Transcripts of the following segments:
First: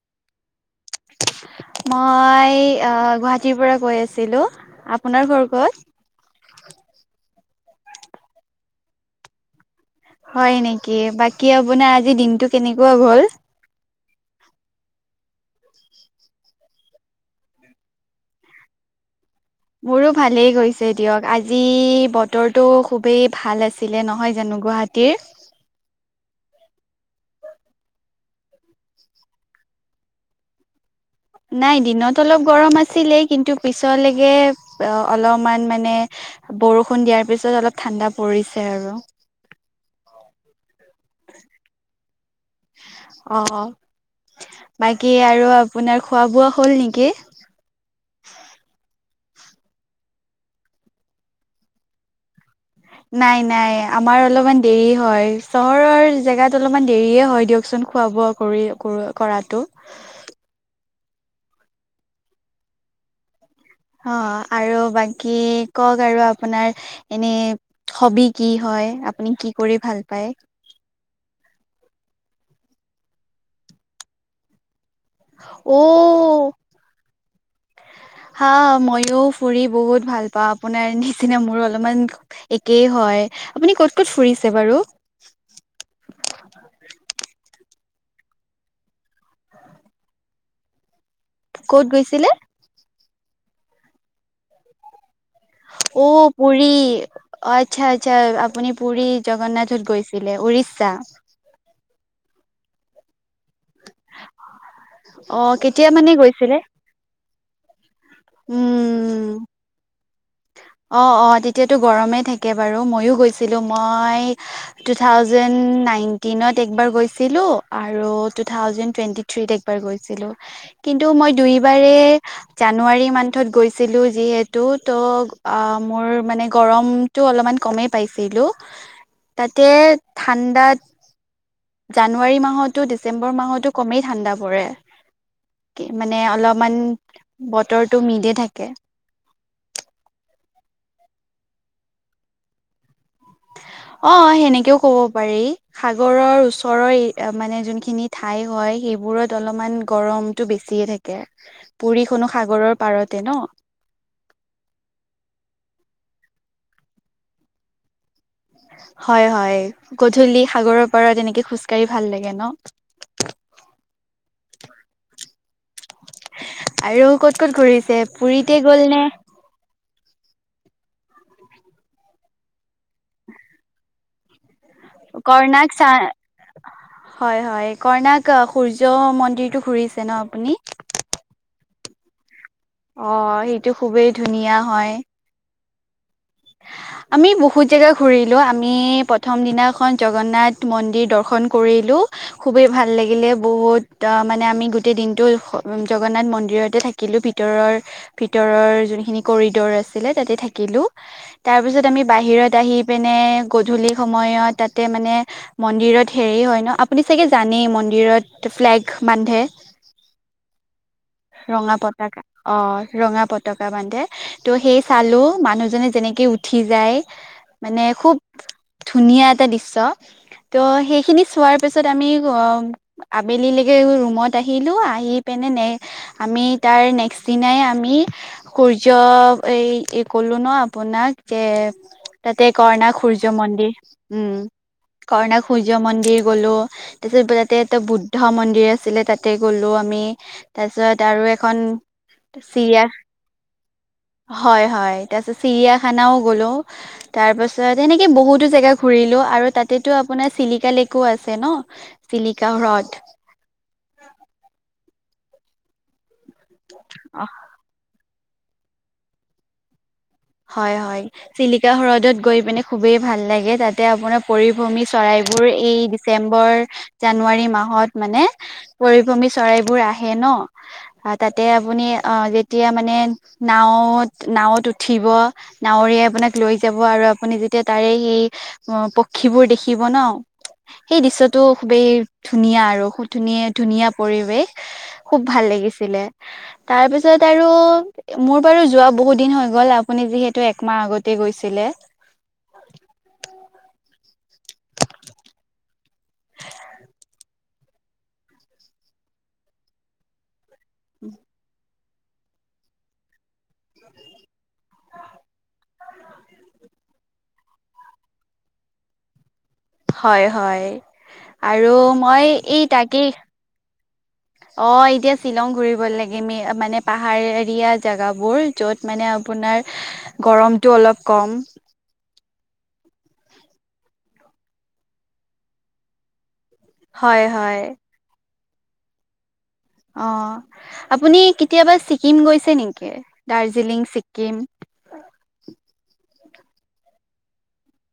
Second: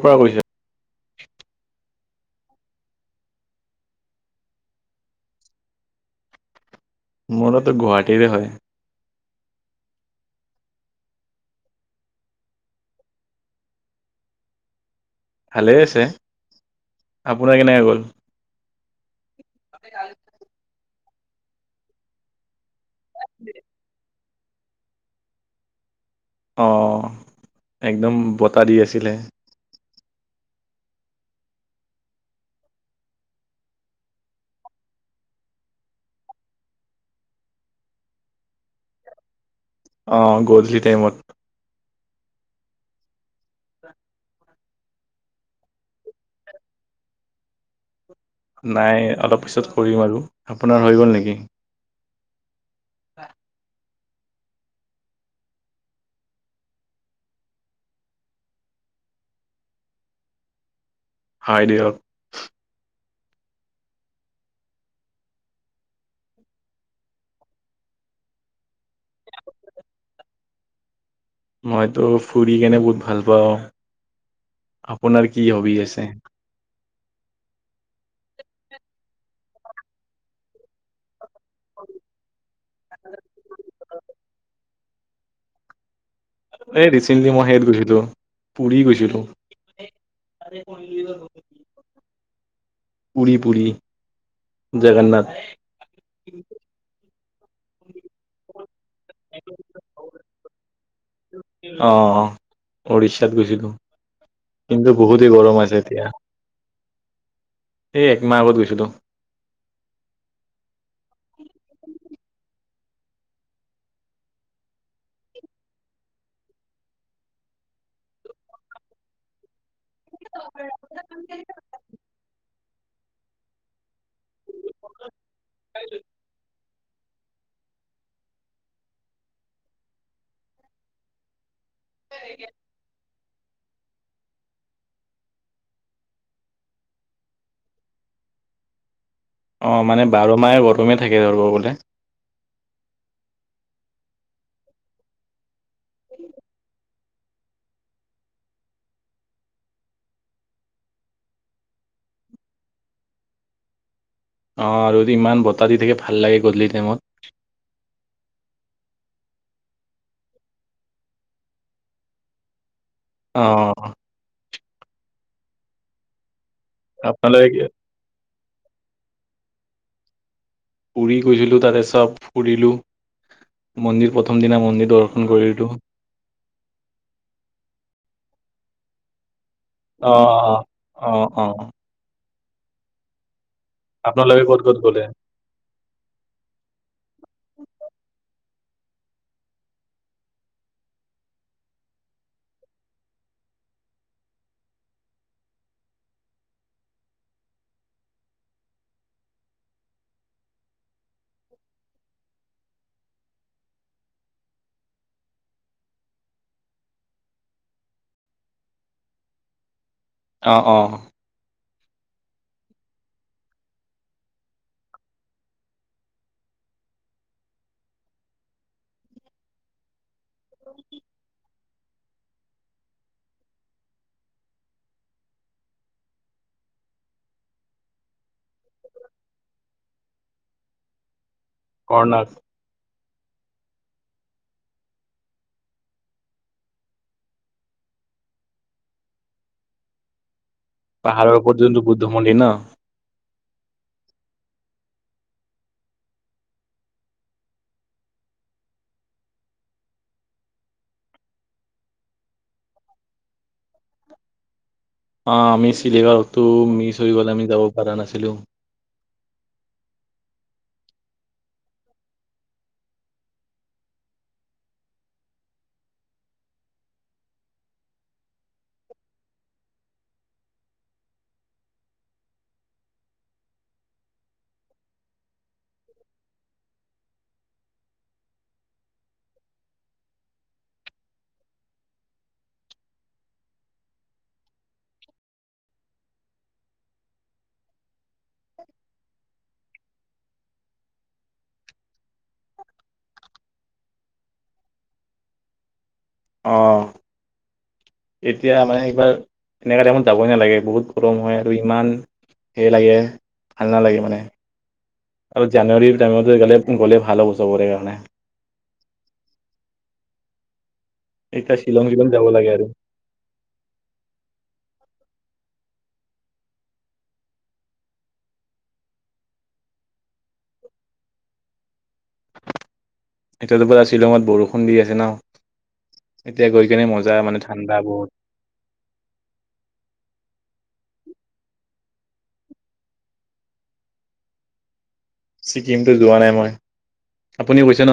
কিবা কৰিছে? মই আ, গুৱাহাটীৰ পৰা গৈ আছিলোঁ আপোনাৰ ঘৰ ক'ত? মোৰটো গুৱাহাটীৰে হয়। হয় নেকি বাকী আপোনাৰ আজি দিনটো কেনেকুৱা গ'ল? ভালেই আছে আপোনাৰ কেনেকা গ'ল? মোৰো ভালেই গৈছে দিয়ক আজি বতৰটো খুবেই ভাল আছিলে নহয় জানো গুৱাহাটীৰ? অ', একদম বতাহ দি আছিলে। নাই দিনত অলপ গৰম আছিলেই কিন্তু পিছলেকে অ, অলপমান মানে বৰষুণ দিয়াৰ পিছত অলপ ঠাণ্ডা পৰিছে আৰু [inaudible] অ', গধূলি টাইমত। অ', বাকী আৰু আপোনাৰ খোৱা-বোৱা হল নেকি? নাই অলপ পিছত কৰিম আৰু আপোনাৰ হৈ গ'ল নেকি? নাই নাই। আমাৰ অলপমান দেৰি হয় চহৰৰ জেগাত অলপমান দেৰিয়ে হয় দিয়কচোন খোৱা বোৱা কৰি কৰাতো। [inaudible] হয় দিয়ক। অ', আৰু বাকী কওঁক আৰু আপোনাৰ এনে হবি কি হয়? হয় আপুনি কি কৰি ভাল পায়? মইতো ফুৰি কেনে বহুত ভাল পাওঁ। আপোনাৰ কি হবি অ আছে? হা, মইও ফুৰি বহুত ভাল পাওঁ আপোনাৰ নিচিনা মোৰো অলপমান একেই হয় আপুনি ক'ত ক'ত ফুৰিছে বাৰু? এই ৰিচেণ্টলি মই সেইত গৈছিলোঁ পুৰী গৈছিলোঁ। ক'ত গৈছিলে পুৰী পুৰী জগন্নাথ। অ', পুৰী আচ্ছা আচ্ছা আপুনি পুুৰী জগন্নাথত গৈছিলে উৰিষ্যা? অ' উৰিষ্যাত গৈছিলোঁ কিন্তু বহুতেই অ গৰম আছে কেতিয়া মানে এতিয়া। গৈছিলে এই একমাহ আগত গৈছিলোঁ। উম অ, অ, তেতিয়াতো গৰমেই থাকে। বাৰু ময়ো গৈছিলোঁ মই টু থাউজেণ্ড নাইনটিনত একবাৰ গৈছিলোঁ আৰু টু থাউজেণ্ড টুৱেন্টি থ্ৰিত গৈছিলোঁ কিন্তু মই দুই বাৰে জানুৱাৰী মনথত গৈছিলোঁ যিহেতু ত' আ, মোৰ মানে গৰমটো অলপমান কমেই পাইছিলোঁ তাতে ঠাণ্ডাত জানুৱাৰী মাহতো, ডিচেম্বৰ মাহতো কমেই ঠাণ্ডা পৰে। কি মানে অলপমান বতৰটো মিলে থাকে। অ', মানে বাৰ মাহে গৰমে থাকে [unintelligible] গ'লে। [inaudible] অ', সেনেকেও ক'ব পাৰি সাগৰৰ ওচৰৰ এ মানে যোনখিনি ঠাই হয়। এইবোৰত অলপমান গৰমটো বেছিয়ে থাকে, পুৰিখনো সাগৰৰ পাৰতে ন'। অ', আৰু ইমান বতাহ দি থাকে ভাল লাগে গধূলি টাইমত। হয়, হয়, গধূলি সাগৰৰ পাৰত তেনেকে খোজকাঢ়ি ভাল লাগে ন'। অ'। [inaudible] আৰু ক'ত ক'ত আপোনালোকে ঘূৰিছে? পুৰীতে গ'ল নে? পুৰি গৈছিলোঁ তাতে চব ফুৰিলো মন্দিৰ প্ৰথম দিনা ম কৰ্ণাক চা হয়, হয় কৰ্ণাক সূৰ্য মন্দিৰটো ফুৰিছে অ ন' আপুনি? অ অ অ অ', সেইটো খুবেই আপোনালোকে ধুনীয়া ক'ত ক'ত হয়। গ'লে? আমি বহুত জেগা ঘূৰিলো আমি প্ৰথম দিনাখন জগন্নাথ মন্দিৰ দৰ্শন কৰিলোঁ খুবেই ভাল লাগিলে বহ বহুত অ', মানে আমি গোটেই দিনটো জগন্নাথ মন্দিৰতে থাকিলো ভিতৰৰ ভিতৰ ৰৰ যোনখিনি কৰিডৰ আছিলে তাতে থাকিলোঁ। তাৰপিছত আমি বাহিৰত আহি পিনে গধূলি সময়ত তাতে মানে মন্দিৰত হেৰি ৰি হয় ন' আপুনি চাগে জানেই মন্দিৰত ফ্লেগ বান্ধে। অ', অ'। ৰঙা পতাকা অ', ৰঙা পতাকা বান্ধে ত' সেই চালো মানুহজনে যেনেকে উঠি যি যায় মানে খুব ধুনীয়া এটা দৃশ্য। ত' সেইখিনি চোৱাৰ পিছত আমি অ', আবেলিলৈকে ৰুমত আহিলো আহি পিনে নে আমি তাৰ নেক্সট দিনাই আমি সূৰ্য এই এই ক'লো ন' আপোনাক। যে কৰ্ণাক তাতে কৰ্ণাক সূৰ্য মন্দিৰ, উম। কৰ্ণাক সূৰ্য মন্দিৰ গ'লো তাৰপিছত তাতে এটা বুদ্ধ মন্দিৰ আছিলে তাতে গ'লো। মি তাৰপিছত আৰু পাহাৰৰ ওপৰত এখন যোনটো বুদ্ধ মন্দিৰ ন চিৰিয়া হয়, হয় তাৰপিছত চিৰিয়াখানাও গ'লো, তাৰপাছত এনেকে বহুতো জেগা ঘূৰি লো, আৰু তাতেটো আপোনাৰ চিলিকা লেকো আছে ন' চিলিকা হ্ৰদ। অ', আমি চিলিগা হ্ৰদটো মিচ হৈ গ'ল, আমি যাব পাৰা নাছিলোঁ। হয়, হয় চিলিকা হ্ৰদত গৈ পিনে খুবেই ভাল লাগে, তাতে আপোনাৰ পৰিভ্ৰমী চৰাই বোৰ এই ডিচেম্বৰ, জানুৱাৰী মাহত মানে পৰিভ্ৰমী চৰাইবোৰ আহে ন' তাতে আপুনি অ', যেতিয়া মানে নাওঁত, নাওঁত উ উঠিব, নাৱৰীয়া আপোনাক লৈ যাব আৰু আপুনি যেতিয়া তাৰে সেই পক্ষীবোৰ দেখি [unintelligible] সেই দৃশ্যটো খুবেই ধুনীয়া আৰু খুব ধুনীয়া, ধুনীয়া পৰিৱেশ খুব ভাল লাগিছিলে, তাৰপিছত আৰু মোৰ বাৰু যোৱা বহুত দিন হৈ গ'ল আপুনি যিহেতু একমাহ আগতে গৈছিলে। অ', এতিয়া মানে এইবাৰ এনেকা টাইমত যাবই নালাগে বহুত গৰম হয়, আৰু ইমান হে লাগে, ভাল নালাগে মানে আৰু জানুৱাৰীৰ টাইমতে গ'লে, গ'লে ভাল হ'ব চবৰে কাৰণে হয়, হয়। এতিয়া আৰু শ্বিলং শ্বিলং মই যাব লাগে এই আৰু তাকেই। অ', এতিয়া শ্বিলং ঘূৰি [unintelligible] মানে পাহাৰীয়া জেগাবোৰ য'ত মানে আপোনাৰ গৰমতো অলপ কম এতিয়াতো পুৰা শ্বিলঙত বৰষুণ দি আছে ন এতিয়া গৈ কিনে মজা হয় মানে হয় ঠাণ্ডা বহুত অ আপুনি কেতিয়াবা ছিকিম গৈছে নেকি দাৰ্জিলিং ছিকিম ছিকিমতো যোৱা নাই মই আপুনি গৈছে ন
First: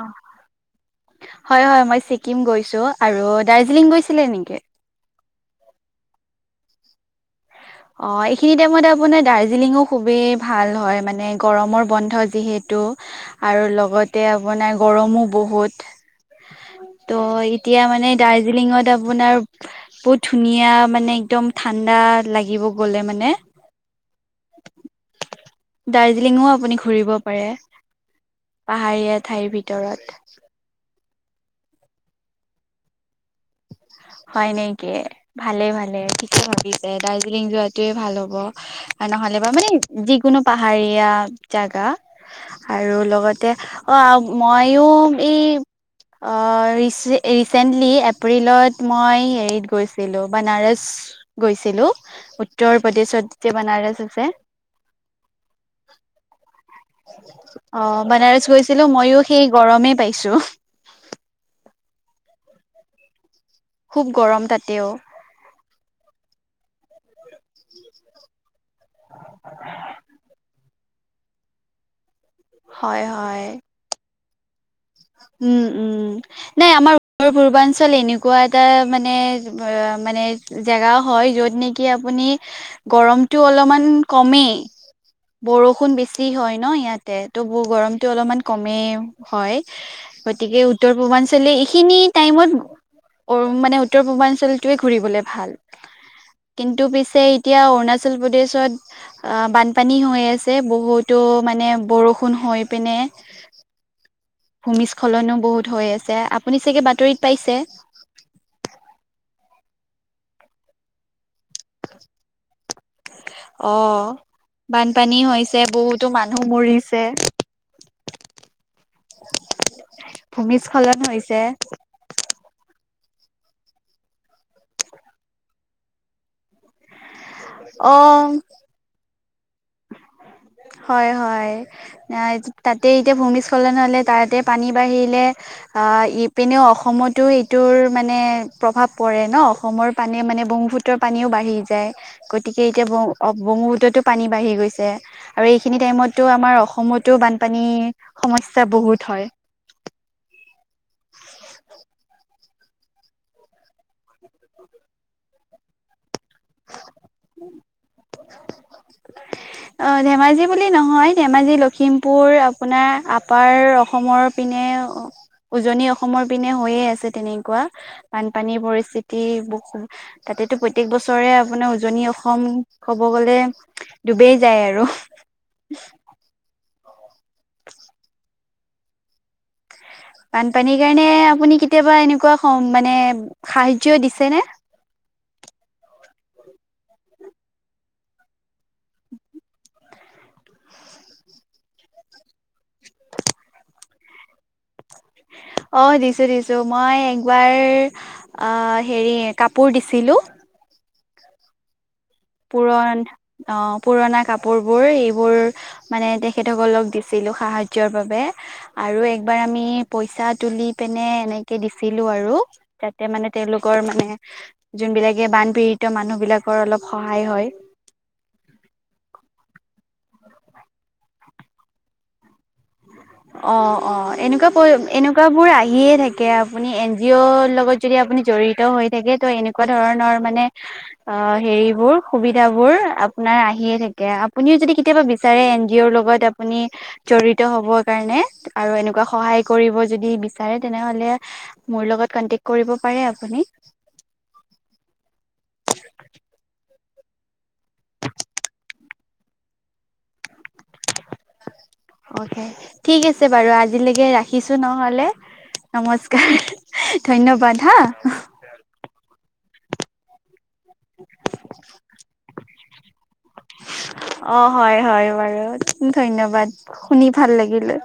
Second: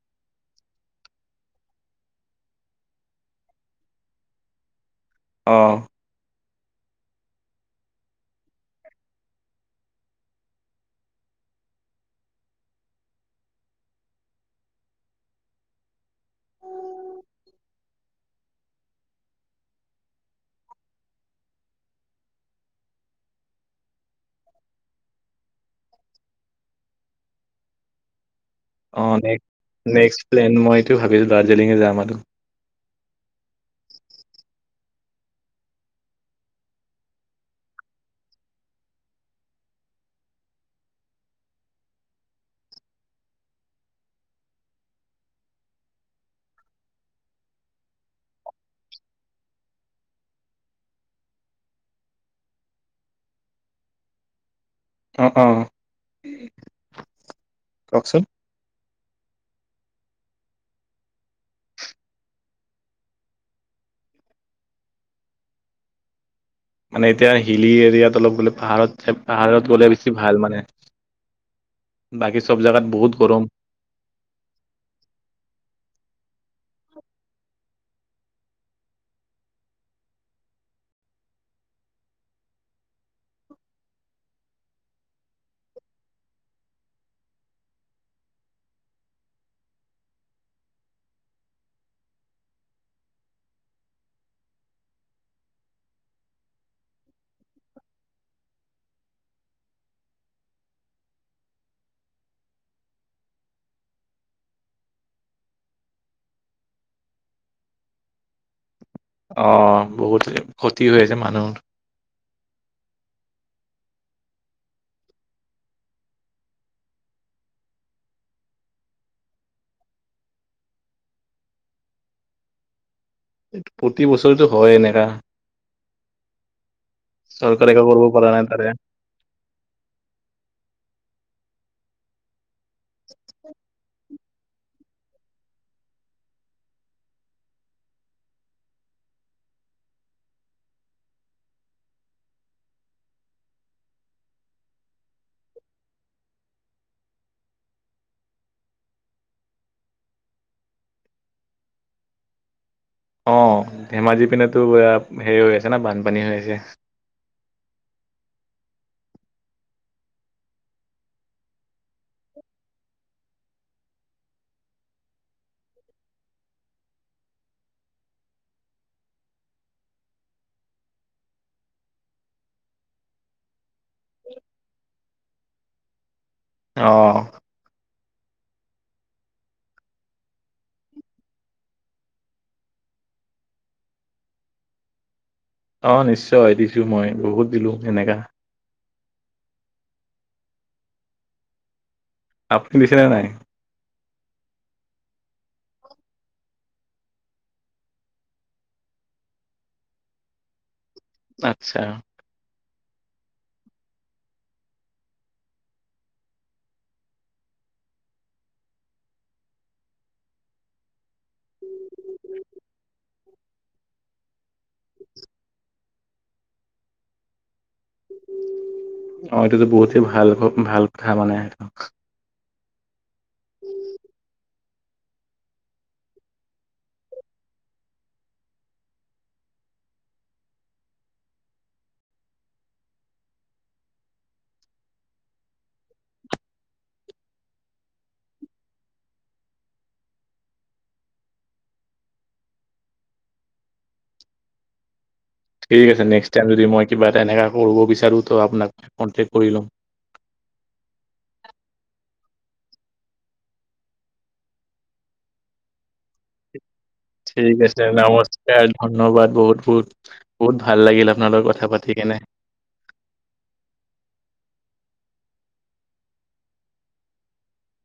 অ হয় হয় মই ছিকিম গৈছোঁ আৰু দাৰ্জিলিং গৈছিলে নেকি আহ অ এইখিনি টাইমত আপোনাৰ দাৰ্জিলিঙো খুবেই ভাল হয় মানে গৰমৰ বন্ধ যিহেতু টো আৰু লগতে আপোনাৰ গৰমো বহুত উ ত' এতিয়া মানে দাৰ্জিলিঙত আপোনাৰ বহুত ধুনীয়া মানে একদম ঠাণ্ডা লাগে [unintelligible] ব গ'লে মানে দাৰ্জিলিঙও আপুনি ঘুৰিব পাৰে পাহাৰীয়া অে ঠাইৰ ভিতৰত নেক্স প্লেন মই তো ভাবিলো দাৰ্জিলিঙে যাম আৰু হয় নেকি ভালে ভালে থিকে ভাবিছে দাৰ্জিলিং যোৱাতোৱে ভাল হ'ব নহ'লে বা মানে যিকোনো পাহাৰীয়া জাগা আৰু লগতে অ আ ময়ো এইচ ৰিচেণ্টলি এপ্ৰিলত, মই হেৰিত গৈছিলো বানাৰস গৈছিলো উত্তৰ প্ৰদেশত যেতি বনাৰ, গেজ আছে। অ ক, অ বানাৰস গৈছিলো মইও, সেই গৰমেই পাইছো। খুব গৰম তাতেও, মানে এতিয়া হিলী এৰিয়াত অলপ গলে পাহাৰত পাহাৰত গ'লে বেছি ভাল মানে। বাকী চব জাগাত হয় বহুত হয় গৰম। উম উম নাই আমাৰ উত্তৰ পূৰ্বাঞ্চল এনেকুৱা এটা মানে, মানে জেগা হয় যত নেকি আপুনি গৰমতটো অলপমান কমেই। বৰষুণ বেছি হয় ন ইয়াতে ত গৰমতটো অলপমান কমেই হয়। গতিকে উত্তৰ পূৰ্বাঞ্চলে এইখিনি টাইমত। অ মানে উত্তৰ পূৰ্বাঞ্চলটোৱে ঘূৰিবলে ভাল। কিন্তু পিছে এতিয়া অৰুণাচল প্ৰদেশত অ বানপানী হৈ আছে বহুত। তটো মানে বৰষুণ হৈ পিনে। ভূমিস্খলনো বহুত হৈ আছে আপুনি চাগে বাতৰিত পাইছে। অ বহুত ক্ষতি হৈ আছে মানুহ, অ বানপানী হৈছে বহুতো মানুহ মৰিছে। [inaudible] ভূমিস্খলন হৈছে। প্ৰতি বছৰেতটো হয় এনেকা। চৰকাৰে কাম বোৰ অ কৰা নাই তাৰে, হয় হয় তাতে এতিয়া ভূমিস্খলন হলে তাতে পানী বাঢ়িলে অ ইপিনেও অসমতো এইটোৰ মানে প্ৰভাৱ পৰে ন অসমৰ পানীয়ে মানে ব্ৰহ্মপূত্ৰৰ পানীও বাঢ়ি যায় গতিকে এতিয়া ব্ৰহ্মুপূতো পানী বাঢ়ি গৈছে আৰু এইখিনি টাইমতো আমাৰ অসমতো বানপানী সমস্যা বহুত হয় অ ধেমাজি পিনেতো হেৰি হৈ আছে না বানপানী হৈ আছে [inaudible] [inaudible] অ ধেমাজি বুলি নহয় ধেমাজি লখিমপুৰ আপোনাৰ আপাৰ অসমৰ পিন [inaudible] উজনি অসমৰ পিনে হৈয়ে আছে তেনেকুৱা বানপানীৰ পৰিস্থিতি বহু তাত তাতেটো প্ৰত্যক বছ চৰে আপোনাৰ উজনি অসম ক'ব গ'লে ডুবেই যায় আৰু। অ'। বানপানীৰ কাৰণে আপুনি কেতিয়াবা এনেকুৱা সম-মানে সাহাৰ্য দিছেনে? অ', নিশ্চয় দিছোঁ, মই বহুত দিলোঁ এনেকা। আপুনি দিছেনে নাই? অ', দিছোঁ, দিছোঁ মই একবাৰ অ', হেৰি কাপোৰ দিছিল লো আতছা। পুৰণ অ', পুৰণা কাপোৰবোৰ এইবোৰ মানে তেখেতসকলক দিছিলোঁ সাহা যৰ বাবে, আৰু একবাৰ আমি পইচা তুলি পিনে এনেকে দিছিলোঁ আৰু। যাতে মানে তেওঁলোকৰ মানে যোনবিলাকে বানপীড়িত মানুহবিলাকৰ অলপ সহায় হয়। অ', এইটোতো বহুতেই ভাল, ভাল কথা মানে। অ', অ', এনেকুৱা [unintelligible] এনেকুৱাবোৰ আহিয়ে থাকে, আপুনি এন জি অ'ৰ লগত যদি আপুনি জড়িত হৈ থাকে ত' এনে এনেকুৱা ধৰণৰ মানে অ', হেৰিবোৰ সুবিধাবোৰ আপোনাৰ আহিয়ে থাকে, আপুনি যদি কেতিয়াবা বিচাৰে এন জি অ'ৰ লগত আপুনি জড়িত হ'ব কাৰনে আৰু এনেকুৱা সহায় কৰিব যদি বিচাৰে তেনেহ'লে মোৰ লগত কণ্টেক কৰিব পা পাৰে আপুনি। ঠিক আছে নেক্সট টাইম যদি মই কিবা এটা এনেকা কৰোব বিচাৰোঁ ত' আপোনাক কণ্টেক কৰি ল'ম। অ'কে ঠিক আছে, বাৰু আজিলেকে ৰাখিছোঁ নহ'লে। নমস্কাৰ, ঠিক ধন্যবাদ হা। আছে নমস্কাৰ ধন্যবাদ বহুত, বহুত। বহুত ভাল লাগিল আপোনাৰ লগত কথা পাতি কেনে। অ' হয় হয়, বাৰু ধন্যবাদ। শুনি ভাল লাগিলে।